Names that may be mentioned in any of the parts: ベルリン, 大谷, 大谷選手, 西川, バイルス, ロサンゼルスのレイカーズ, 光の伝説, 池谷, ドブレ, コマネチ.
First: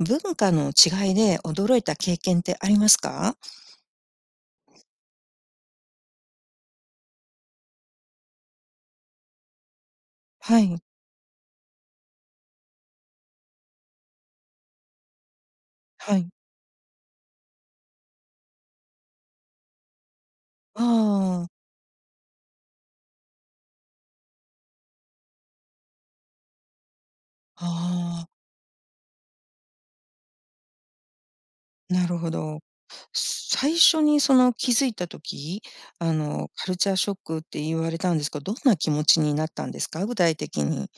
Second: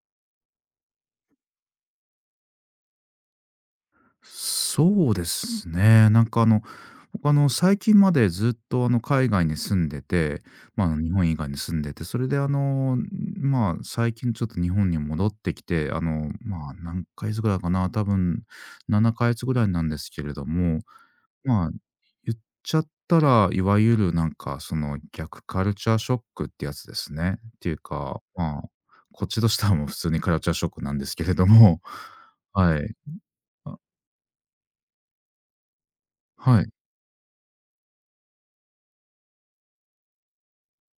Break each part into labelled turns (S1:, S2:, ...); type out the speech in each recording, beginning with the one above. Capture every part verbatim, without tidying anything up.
S1: 文化の違いで驚いた経験ってありますか？
S2: そうですね。なんかあの、僕あの、最近までずっとあの、海外に住んでて、
S1: はい、
S2: まあ、日本以外に住んでて、それであの、まあ、最近ちょっと日本に戻ってきて、あ
S1: はい。
S2: の、まあ、何ヶ月ぐらいかな、多分ななかげつぐらいなんですけれども、
S1: ああ、
S2: まあ、言っちゃったら、いわゆるなんか、その逆カルチャーショックってやつですね。っ
S1: あ
S2: ていうか、
S1: あ、
S2: まあ、こっちとしてはもう普通にカルチャーショックなんですけれども、
S1: なるほど。
S2: はい。あ
S1: 最初にその気づいた時、あの、
S2: は
S1: カ
S2: い。
S1: ルチャーショックって言われたんですけど、どんな気持ちになったんですか？具体的に。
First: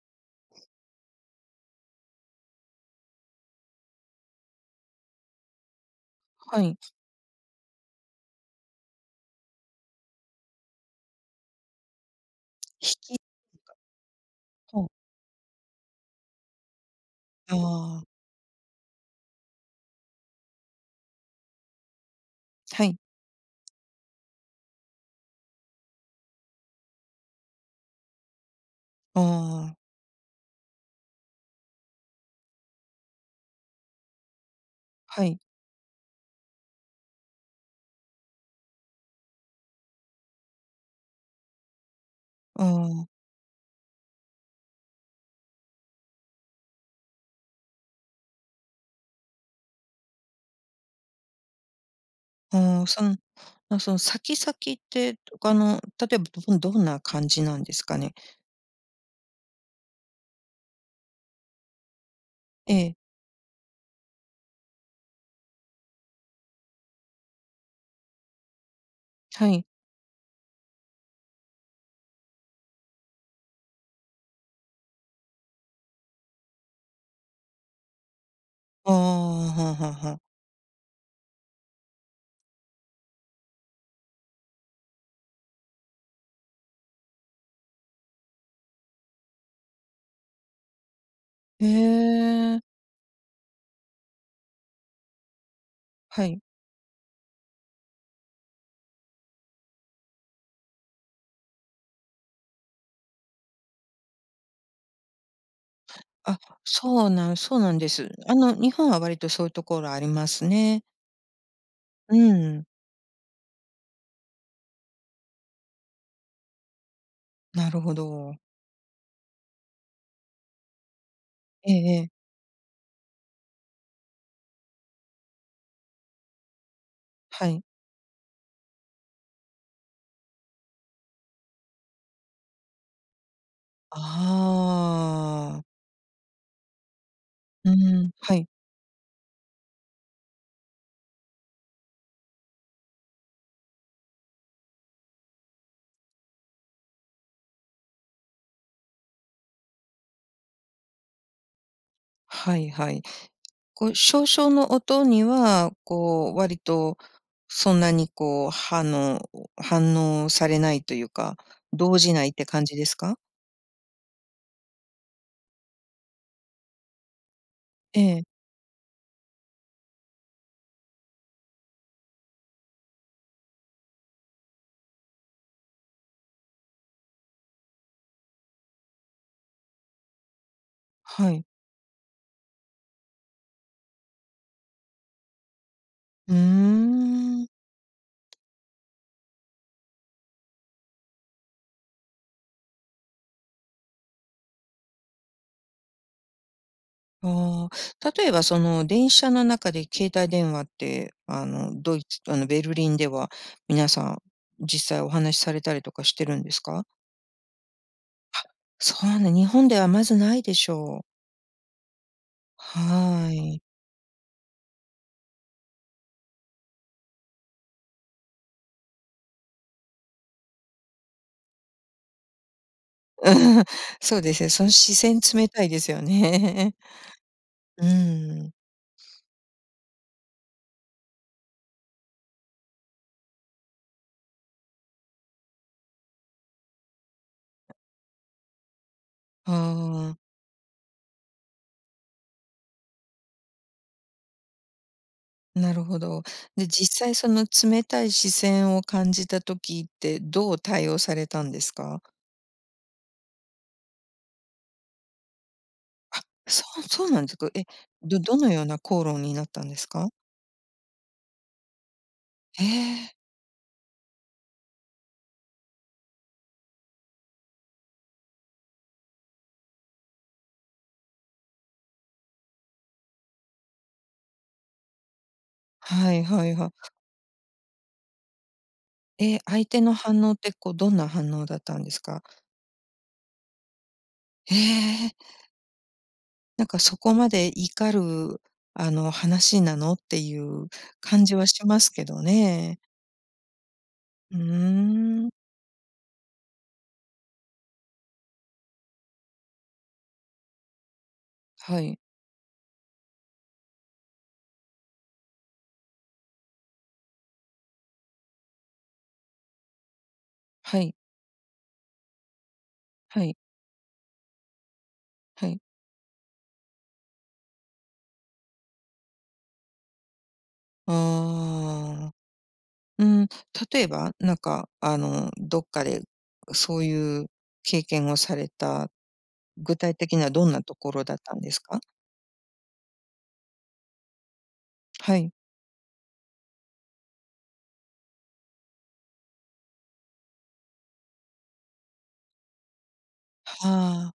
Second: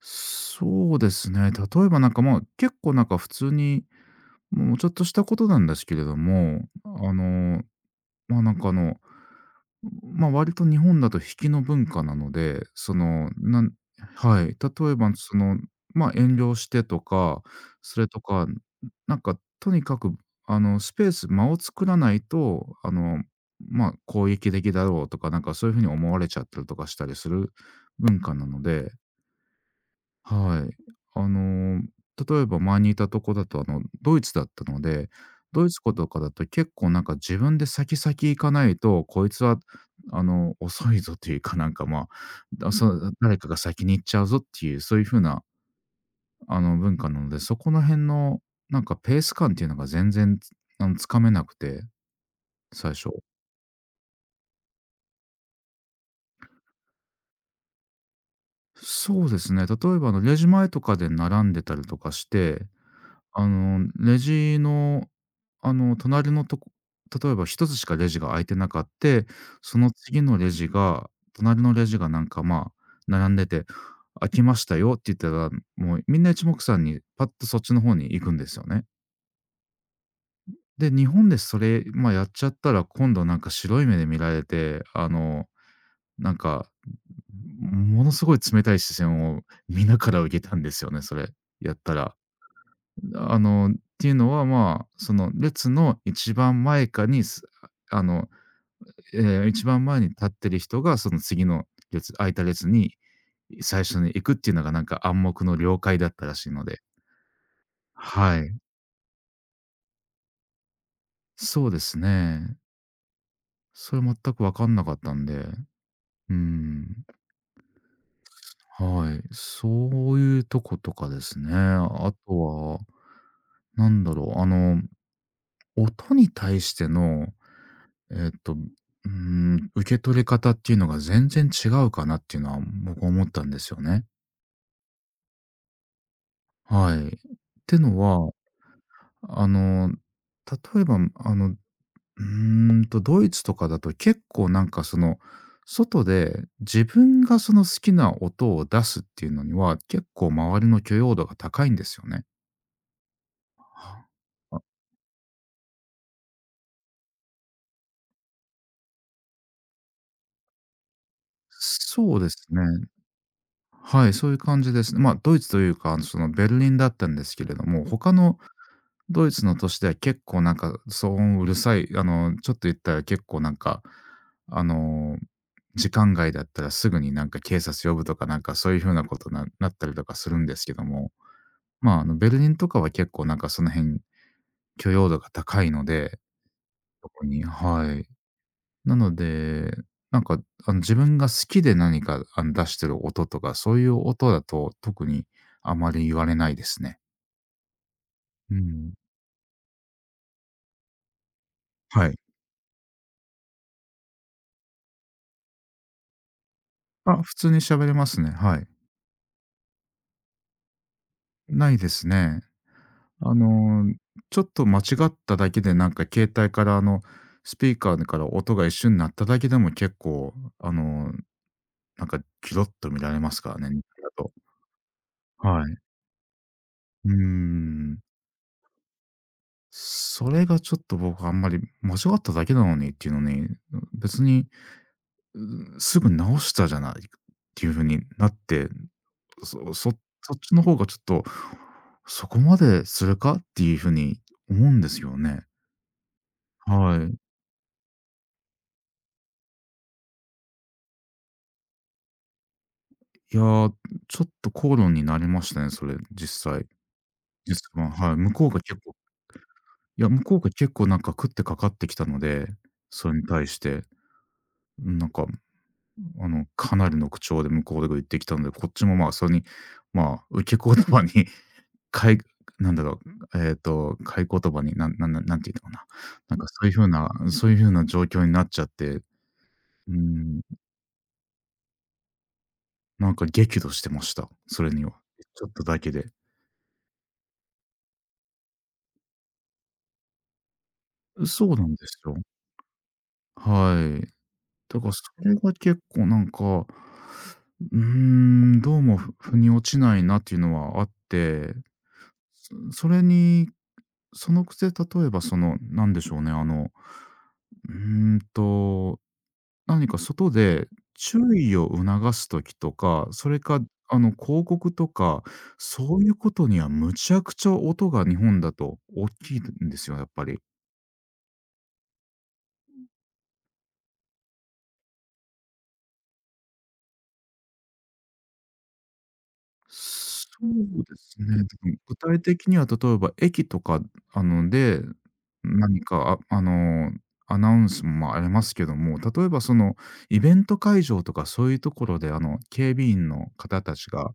S2: そうですね。例えばなんか、まあ、結構なんか普通に、もうちょっとしたことなんですけれど
S1: は
S2: も、
S1: い。引
S2: あの、まあ、なんかあの、まあ、割と日本だと引きの文化なので、そ
S1: き
S2: の、なんはい、例
S1: ほう
S2: えばその、まあ、遠慮してとか、
S1: あ
S2: そ
S1: あ、
S2: れとか、なんかとにかくあのスペース、間を作らないと、
S1: は
S2: あ
S1: い。
S2: の、まあ、攻撃的だろうとか、なんかそういう風に思われちゃったりとかしたりする文化なので、
S1: ああ、
S2: はい。あの、例えば前にいたとこだと、あの、ドイツだったので、
S1: はい。
S2: ドイツ語とかだと結構なんか自分で先々行かないと、こいつはあの、遅いぞというか、なんか、まあ、
S1: あ
S2: だそ
S1: あ、
S2: う、誰かが先に行っちゃうぞっていう、そういう風なあの、文化なので、そこの辺のなんかペース感っていうのが全然、つあの、つかめなくて、
S1: ああ、
S2: 最
S1: そ
S2: 初。
S1: の、まあ、その先々ってとかの、例えばどんどんな感じなんですかね？
S2: そうですね、例えばあのレジ前とかで並んでたりとかして、
S1: ええ、
S2: あの、レジの、あの、隣のとこ、例えば一つしかレジが空いてなかって、
S1: はい。
S2: その次のレジが隣のレジがなんか、まあ、並んでて、「空きましたよ」って言ったら、もうみんな一目散にパッとそっちの方に行くんですよね。
S1: ああ、はあはあはあ。
S2: で、日本でそれ、まあ、やっちゃったら、今度なんか白い目で見られて、あの、なんか、ものすごい冷たい視線をみんなから受けたんですよね、それ、
S1: へ
S2: やったら。
S1: え、
S2: あの、っていうのは、まあ、その列の
S1: は
S2: 一
S1: い。
S2: 番前かに、すあの、えー一番前に立ってる人が、その次の列空いた列に最初に行くっていうのが、なんか暗黙の了解だったら
S1: あ、
S2: しいので。
S1: そうなんそうなんです。あ
S2: はい。
S1: の、日本は割とそういうところありますね。
S2: そうです
S1: う
S2: ね。
S1: ん、
S2: それ全く分かんなかったんで。うん。
S1: なるほど。
S2: はい。そういうとことかですね。
S1: ええええ、
S2: あとは、なんだろう、あの、音に対しての、
S1: はい。
S2: えっと、うーん、受け取り方っていうのが全然違うかなっていうのは僕は思ったんですよね。
S1: ああ、
S2: はい。っ
S1: う
S2: ての
S1: ん、
S2: は、
S1: はい。
S2: あの、例えば、あの、うーんと、ドイツとかだと結構なんかその、外で自分がその好きな音を出すっていうのには、結構周りの許容度が高いんですよね。
S1: はいはい。こう、少々
S2: あ、
S1: の音には、こう、割とそんなにこう、はの反応されないというか、動じ
S2: そう
S1: な
S2: で
S1: いって
S2: すね。
S1: 感じですか？
S2: はい、そういう感じですね。まあ、ドイツというか、あのそのベルリンだったんですけれども、
S1: え
S2: 他
S1: え、
S2: のドイツの都市では結構なんか騒音うるさい、あの、ちょっと言ったら結構なんか、あの、時間外だったらすぐになんか警察呼ぶとか、なんかそういう風なことななったりとかするんですけども、
S1: はい。
S2: まあ、あの、ベルリンとかは結構なんかその辺許容度が高いので、
S1: うー
S2: 特に、
S1: ん。
S2: はい。なので、なんかあの自分が好きで何かあの出してる音とか、そういう音だと特にあまり言われないですね。
S1: ああ、例えば
S2: う
S1: その
S2: ん。
S1: 電車の中で携帯電話って、あの、ドイ
S2: はい。
S1: ツあの、ベルリンでは皆さん実際お話しされたりとかしてるんですか？
S2: あ、普通に喋れますね。はい。
S1: そうね、日本ではまずないでしょう。
S2: ないですね。
S1: は
S2: あ
S1: い。
S2: の、ちょっと間違っただけで、なんか携帯から、あの、スピーカーから音が一瞬鳴っただけでも結構、あの、なんかギロッと見られ ますか
S1: うん
S2: らね、日本だ
S1: そう
S2: と。
S1: ですね、その視線冷
S2: は
S1: たい
S2: い。
S1: ですよね。
S2: うー
S1: う
S2: ん。
S1: ん。
S2: それがちょっと僕あんまり間違っただけなのにっていうのに、別に、うすぐ直したじゃないっていう風になって、
S1: あ
S2: そそそっちの方がちょっと、そこまでするかっていう風に思うんですよね。
S1: あ、なるほど。で、
S2: は
S1: 実際
S2: い。
S1: その冷たい視線を感じた時ってどう対応されたんですか？
S2: いやー、ちょっと口論になりましたね、それ、実
S1: そ
S2: 際。
S1: うそうなんですか。
S2: です
S1: え、
S2: が、はい。
S1: ど
S2: 向
S1: ど
S2: こう
S1: の
S2: が
S1: よう
S2: 結
S1: な
S2: 構
S1: 口論になったんです
S2: いや、
S1: か？
S2: 向こうが結構なんか食ってかかってきたので、
S1: え
S2: そ
S1: え、
S2: れに対して、なんか、あの、かなりの口調で向こうが言ってきたので、こっちもまあ、それに、まあ、受け言葉に、かいなんだろう、えっと、買い言葉に、なんなんなんなんていうのかな。
S1: はい
S2: なん
S1: は
S2: か
S1: い
S2: そ
S1: は
S2: ういう風
S1: い。
S2: なそういうふうな状況になっちゃって、
S1: え、相手の
S2: う
S1: 反応っ
S2: ん、
S1: て、こう、どんな反応だったんですか？
S2: なんか激怒してました、
S1: え
S2: それには。
S1: え、
S2: ちょっとだけで。
S1: なんかそこまで怒る、あの、話なのっていう感じ
S2: そ
S1: は
S2: うな
S1: し
S2: んで
S1: ます
S2: す
S1: け
S2: よ。
S1: どね。
S2: はい。
S1: う
S2: だからそ
S1: ーん。
S2: れが結構なんか、うーん、どうもふ腑に落ちないなっていうのはあって、
S1: はい、
S2: そそれに、そのくせ例えばその、なんでしょうね、あの、うーんと、何か外で
S1: はい、
S2: 注意を促す時とか、
S1: は
S2: そ
S1: い、
S2: れかあの広告とか、
S1: はい。
S2: そういうことにはむちゃくちゃ音が日本だと大きいんですよ、やっぱり。
S1: ああ、うん、例えば、なんか、あの、どっかでそういう経験をされた、具体的に
S2: そ
S1: はどんなと
S2: う
S1: こ
S2: で
S1: ろ
S2: す
S1: だったん
S2: ね。
S1: です
S2: 特に
S1: か？
S2: 具体的には例えば駅とか、あの、で、
S1: はい。
S2: 何か、ああの、アナウンスもまありますけども、例えばそのイベント会場とかそういうところで、あの、警備員の方たち
S1: は
S2: が、
S1: あ、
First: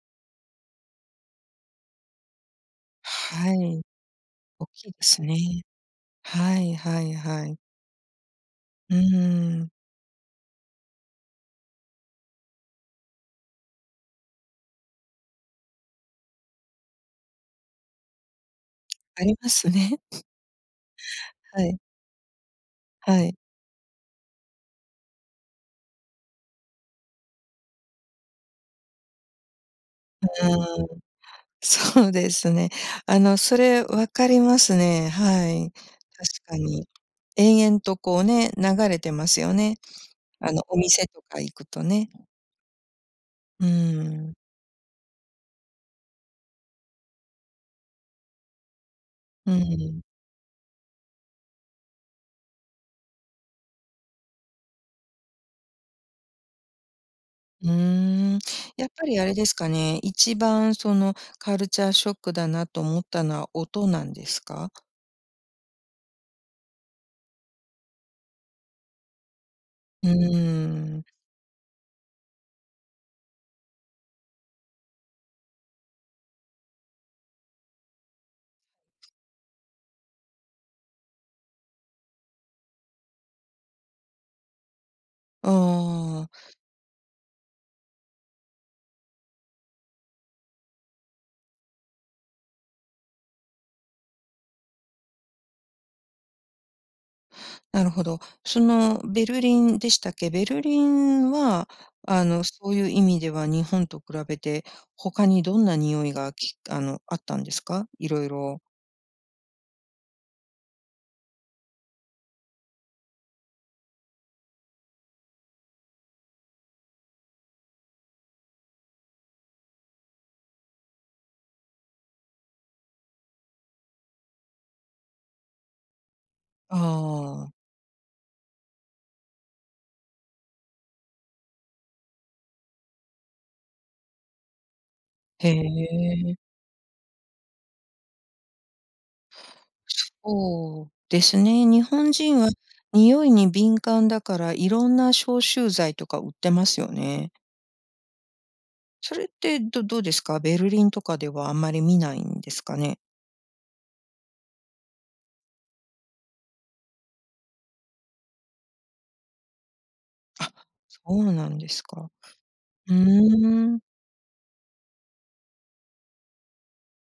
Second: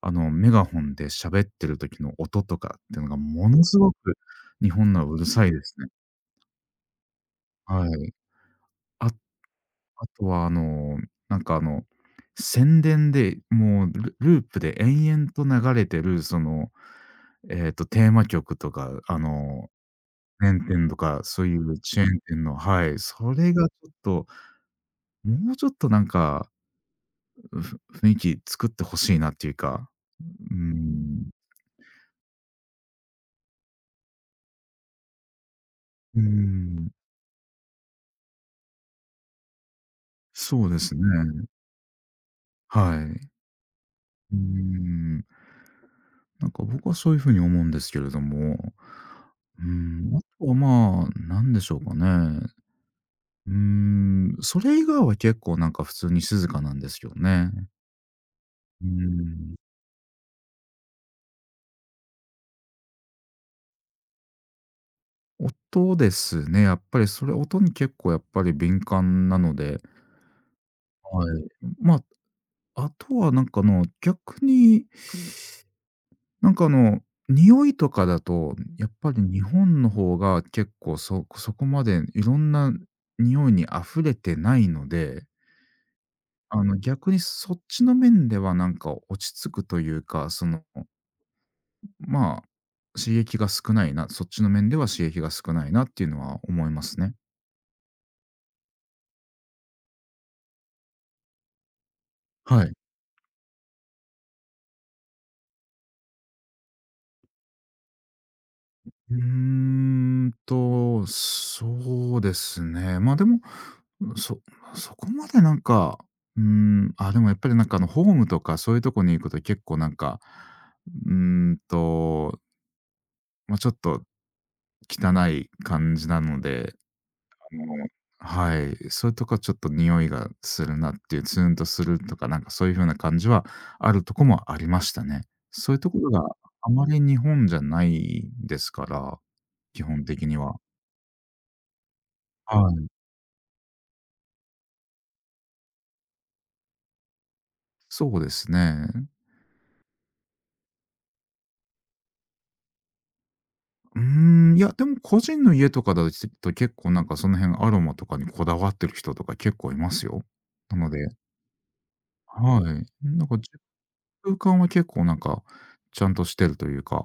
S2: あの、メガホンで喋ってる時の音とかっていうのがも
S1: は
S2: のす
S1: い、
S2: ごく、
S1: 大
S2: 日
S1: きい
S2: 本
S1: で
S2: のはう
S1: す
S2: る
S1: ね。
S2: さいですね。
S1: はいはいはい。
S2: はい。
S1: うー
S2: ああ
S1: ん、
S2: とはあの、なんかあの、宣伝でもうルループで延々と流れてるその、えっと、テーマ曲とか、あ
S1: ありま
S2: の、
S1: すね。
S2: 弁天とか、そう い
S1: は
S2: う
S1: い。
S2: チェーン店の、はい、
S1: は
S2: そ
S1: い。
S2: れがちょっと、もうちょっとなんか、うふ雰囲気作って欲しいなっていうか、
S1: う
S2: うー
S1: ーん、
S2: ん。
S1: そうですね。あの、それ分かりますね。はい。
S2: うー
S1: 確かに。
S2: ん、
S1: 延々とこうね、流れてますよね。あの、
S2: そう
S1: お
S2: ですね。
S1: 店とか行くとね。
S2: はい。
S1: うーん。
S2: うーん、なんか僕はそういう風に思うんですけれども、
S1: う
S2: うー
S1: ん。
S2: ん、あとは、まあ、なんでしょうかね。うーん、それ以外は結構なんか普通に静かなんですよね。
S1: うーん。
S2: う
S1: や
S2: ー
S1: っぱりあれで
S2: ん。
S1: すかね、一番そのカルチャーショックだなと思ったのは音なんですか？
S2: 音ですね。やっぱりそれ、音に結構やっぱり敏感なので、
S1: うーん。
S2: はい。まあ、あとはなんかあの、逆に、なんかあの、匂いとかだと、やっぱり日本の方が結構そそこまでいろんな匂いに溢れてないので、
S1: ああ。
S2: あの、逆にそっちの面ではなんか落ち着くというか、その、まあ、刺激が少ないな、そっちの面では刺激が少ないなっていうのは思いますね。
S1: なるほど。そのベルリンでしたっけ？ベルリンは、あの、
S2: は
S1: そ
S2: い。
S1: ういう意味では日本と比べて、他にどんな匂いが、きあの、あったんですか？いろいろ
S2: うーんと、そうですね。まあ、でも、そそこまでなんか、うーん、あ、でもやっぱりなんかあのホームとかそういうとこに行くと結構なんか、うーんと、ま、ちょっと汚い感じなので、
S1: ああ、
S2: あのはい、そういうとかちょっと匂いがするなっていう、ツーンとするとか、なんかそういう風な感じはあるとこもありましたね。
S1: へ
S2: そういうところが
S1: え。
S2: あまり日本じゃないですから、基本的には。
S1: そうですね。日本人は
S2: はい。
S1: 匂いに敏感だから、いろんな消臭剤とか売ってますよね。
S2: そうですね。
S1: それって、どどうですか？ベルリンとかではあんまり見ないんですかね？
S2: うーん、いや、でも個人の家とかだと結構なんかその辺アロマとかにこだわってる人とか結構いますよ。なので、
S1: そうなんですか。
S2: は
S1: う
S2: い。なんかじ
S1: ーん。
S2: 空間は結構なんか、ちゃんとしてるというか。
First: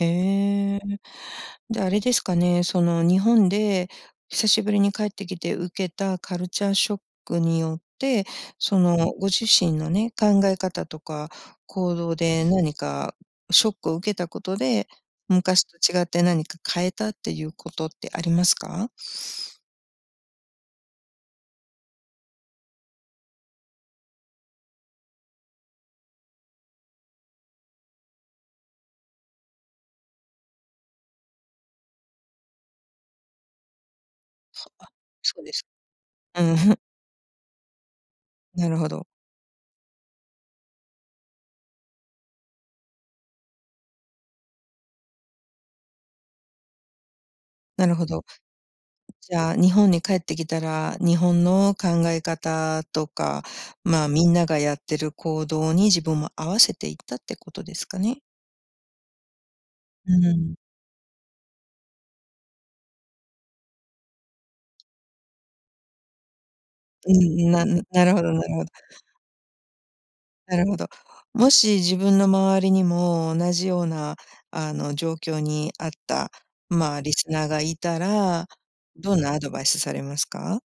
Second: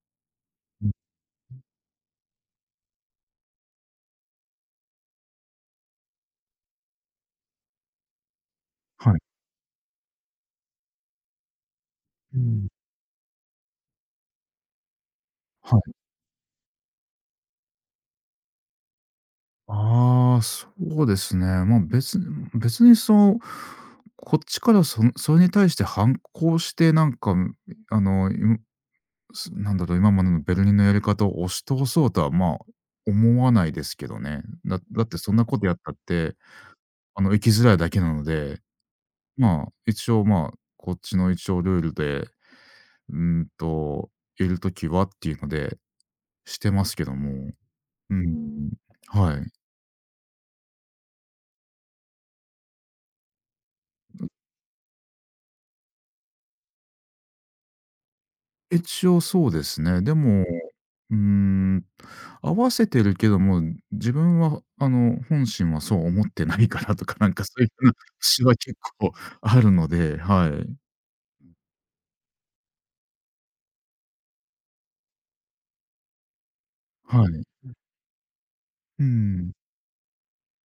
S1: へえ。
S2: うん、
S1: で、あれですかね、その日本で久しぶりに帰ってきて受けたカルチャーショックによって、その
S2: はい。
S1: ご自身のね、考え方とか行動
S2: う
S1: で
S2: ん。
S1: 何かショックを受けたことで、昔
S2: は
S1: と
S2: い。
S1: 違って何か変えたっていうことってありますか？
S2: ああ、そうですね。ま、別に別にそう、こっちからそそれに対して反抗してなんか、あの、今すなんだろう、今までのベルリンのやり方を押し通そうとは、まあ、思わないですけどね。だだってそん
S1: そ
S2: な
S1: うで
S2: こ
S1: す。
S2: とやったって、
S1: うん、
S2: あの、生きづらいだけなの で、
S1: なるほど、
S2: まあ、一応、まあ、こっちの一応ルールで、うーんと、いるときはっていうので、してますけども。
S1: なるほ
S2: う
S1: ど。
S2: ん。
S1: じ
S2: は
S1: ゃ
S2: い。
S1: あ、日本に帰ってきたら、日本の考え方とか、まあ、みんながやってる行動に自分も合わせていったってことですかね？
S2: 一応そうですね。で
S1: う
S2: も、
S1: ん。
S2: うーん、合わせてるけども、自分はあの、本心はそう思ってないからと
S1: う
S2: か、なんか
S1: ん、
S2: そう
S1: な
S2: いう風な
S1: なるほどな
S2: 節は
S1: るほど。
S2: 結構あるので、は
S1: なる
S2: い。
S1: ほど。もし自分の周りにも同じような、あの、状況にあった、まあ、リ
S2: は
S1: ス
S2: い。
S1: ナーがいたら、
S2: う
S1: どんなアド
S2: ん。
S1: バイスされますか？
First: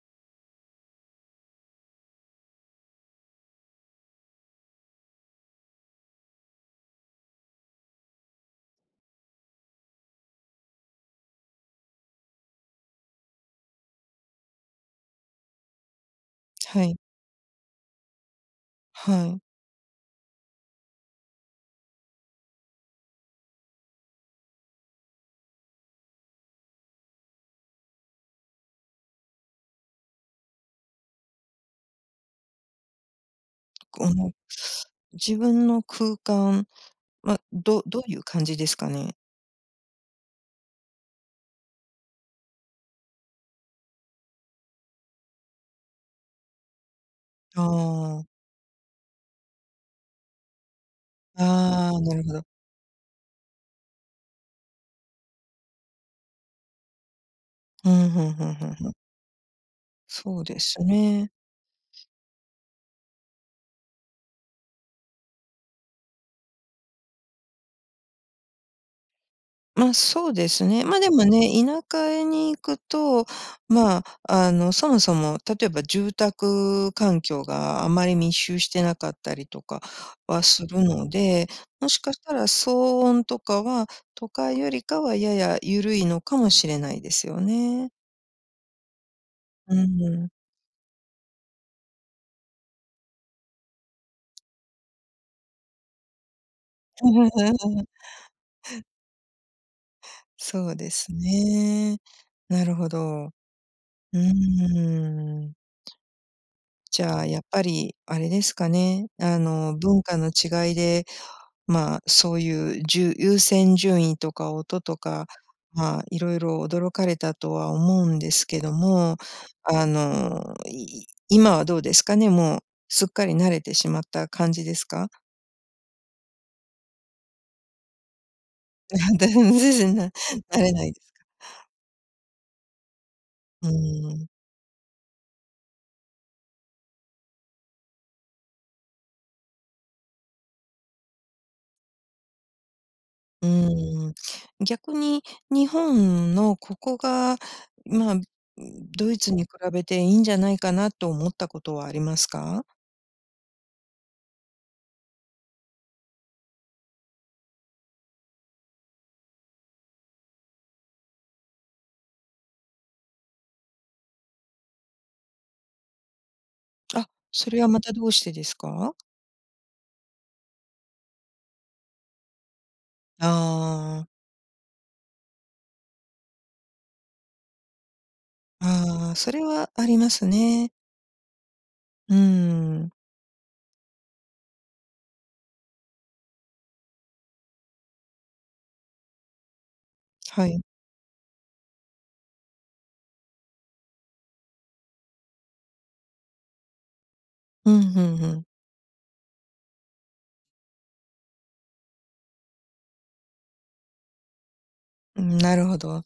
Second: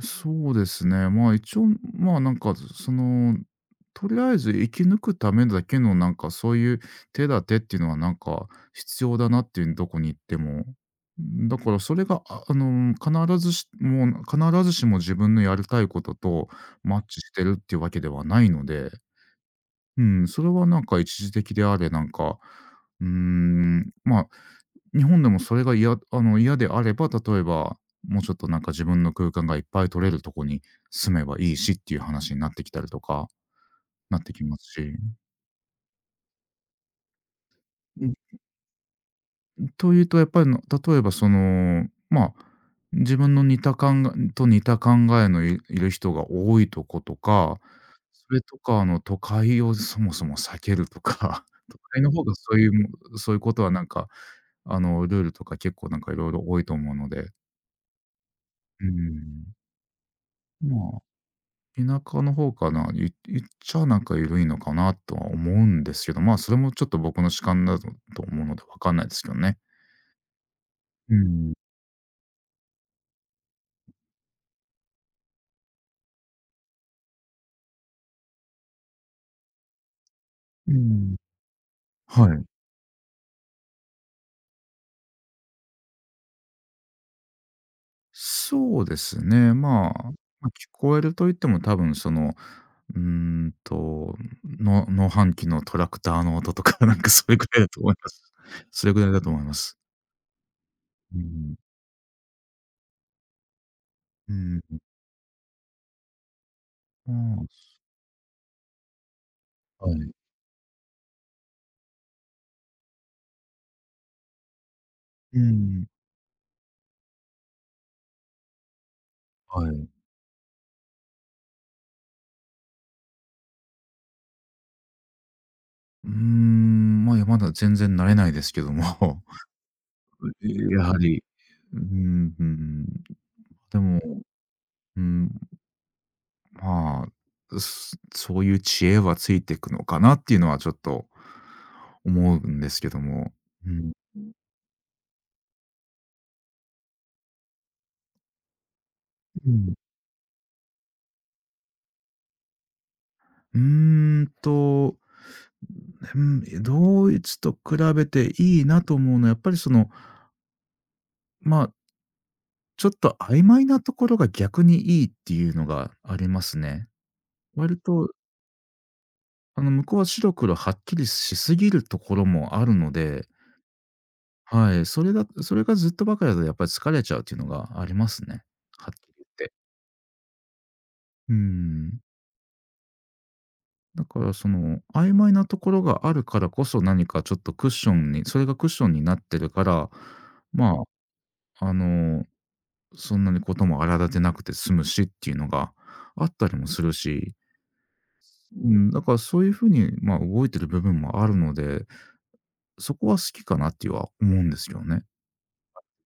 S2: そうですね。まあ、一応、まあ、なんか、その、とりあえず生き抜くためだけの、なんか、そういう手立てっていうのは、なんか、必要だなっていう、どこに行っても。だから、それが、ああの、必ずしも必ずしも自分のやりたいことと
S1: は
S2: マ
S1: い。
S2: ッチしてるっていうわけではないので。
S1: はい。
S2: うん、それはなんか一時的であれ、なんか、うーん、まあ、日本でもそれが嫌あの、嫌であれば、例えば、もうちょっとなんか自分の空間がいっぱい取れるとこに住めばいいしっていう話になってきたりとか
S1: こ
S2: なって
S1: の
S2: きますし。
S1: 自分の空間、ま、どどういう感じですかね？
S2: というと、やっぱりの例えばその、まあ、自分の似た考えと似た考えのいいる人が多いとことか、
S1: あ
S2: そ
S1: あ。
S2: れとか、あの、都会をそもそも避けるとか、都
S1: ああ、
S2: 会の
S1: なる
S2: 方
S1: ほ
S2: が
S1: ど。
S2: そういうもそういうことはなんか、あの、ルールとか結構なんかいろいろ多いと思うので、
S1: うん、ふんふんふん
S2: う
S1: ふん。
S2: ん、
S1: そうで
S2: ま
S1: す
S2: あ、
S1: ね。
S2: 田舎の方かな、い言っちゃなんか緩いのかなとは思うんですけど、まあ、それもちょっと僕の主観だとと思うのでわかんないですけどね。
S1: ま、そうですね。ま、で
S2: う
S1: も
S2: ん。
S1: ね、田舎へに行くと、まあ、あの、そもそも例えば住宅環境があまり密集してなかったりとかはす
S2: う
S1: るの
S2: ん。
S1: で、もしかした
S2: は
S1: ら
S2: い。
S1: 騒音とかは、都会よりかはやや緩いのかもしれないですよね。
S2: そうですね。
S1: う
S2: まあ、
S1: ん。
S2: ま、聞こえると言っても多分その、うーんと、の農繁期のトラクターの音とか、なんかそれくらいだと思い ます。それくらいだと思います。
S1: そうです
S2: うん。
S1: ね。なるほど。う
S2: うん。
S1: ーん。じ
S2: ま
S1: ゃあ、やっぱりあれですかね、あの、
S2: あ、は
S1: 文
S2: い。
S1: 化の違いで、まあ、そういうじゅ優先順位とか音とか、
S2: うん。
S1: まあ、いろいろ驚かれたとは思うんですけども、
S2: は
S1: あ
S2: い。
S1: の、い今はどうですかね、もうすっかり慣れてしまった感じですか？
S2: うーん、まあ、いや、まだ全然慣れないですけど
S1: 全
S2: も、
S1: 然な慣れ
S2: や
S1: ない
S2: は
S1: です。
S2: り、うーん、うん。
S1: う
S2: でも、
S1: ん。
S2: うん、まあ、すそういう知恵はついていくのかなっていうのはちょっと思うんですけども。
S1: う
S2: うん。
S1: ーん、逆に日本のここが、まあ、ドイツに比
S2: うん。
S1: べていいんじゃないかなと思ったことはありますか？
S2: うーんと、うん、ドイツと比べていいなと思うのは、やっぱりその、まあ、ちょっと曖昧なところが逆にいいっていうのがありますね。
S1: あ、それは
S2: 割
S1: またど
S2: と、
S1: うしてですか？
S2: あの、向こうは白黒はっきりしすぎるところもあるので、
S1: ああ、
S2: はい、それだそれがずっとばかりだとやっぱり疲れちゃうっていうのがありますね。はっき
S1: あ
S2: り
S1: あ、
S2: 言
S1: そ
S2: っ
S1: れ
S2: て。
S1: はありますね。
S2: うん。
S1: うーん、
S2: だからその、曖昧なところがあるからこそ、何かちょっとクッションにそれがクッションになってるから、
S1: はい。
S2: まあ、あの、そんなにことも荒立てなくて済むしっていうのがあったりもするし、
S1: うん、ふんふん。
S2: うん、だからそういうふうに、まあ、動いてる部分もあるので、そこは好きかなっては思うんですよね。
S1: うん、なるほど。あ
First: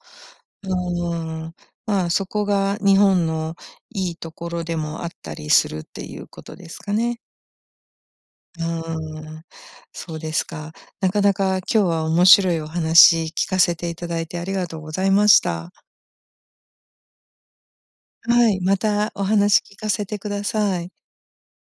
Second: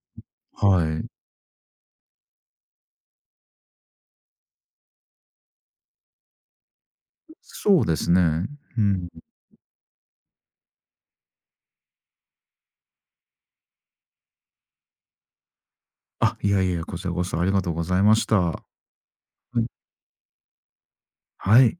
S2: はい。
S1: あ、まあ、そこが日本のいいところでもあったりするっていうことですかね。
S2: そうですね。う
S1: あ
S2: ん。
S1: あ、そうですか。なかなか今日は面白いお話聞かせていただいてありがとうございました。
S2: あ、いやいや、こちらこそありがとうございました。
S1: はい、
S2: は
S1: またお話
S2: い。
S1: 聞かせてください。
S2: はい。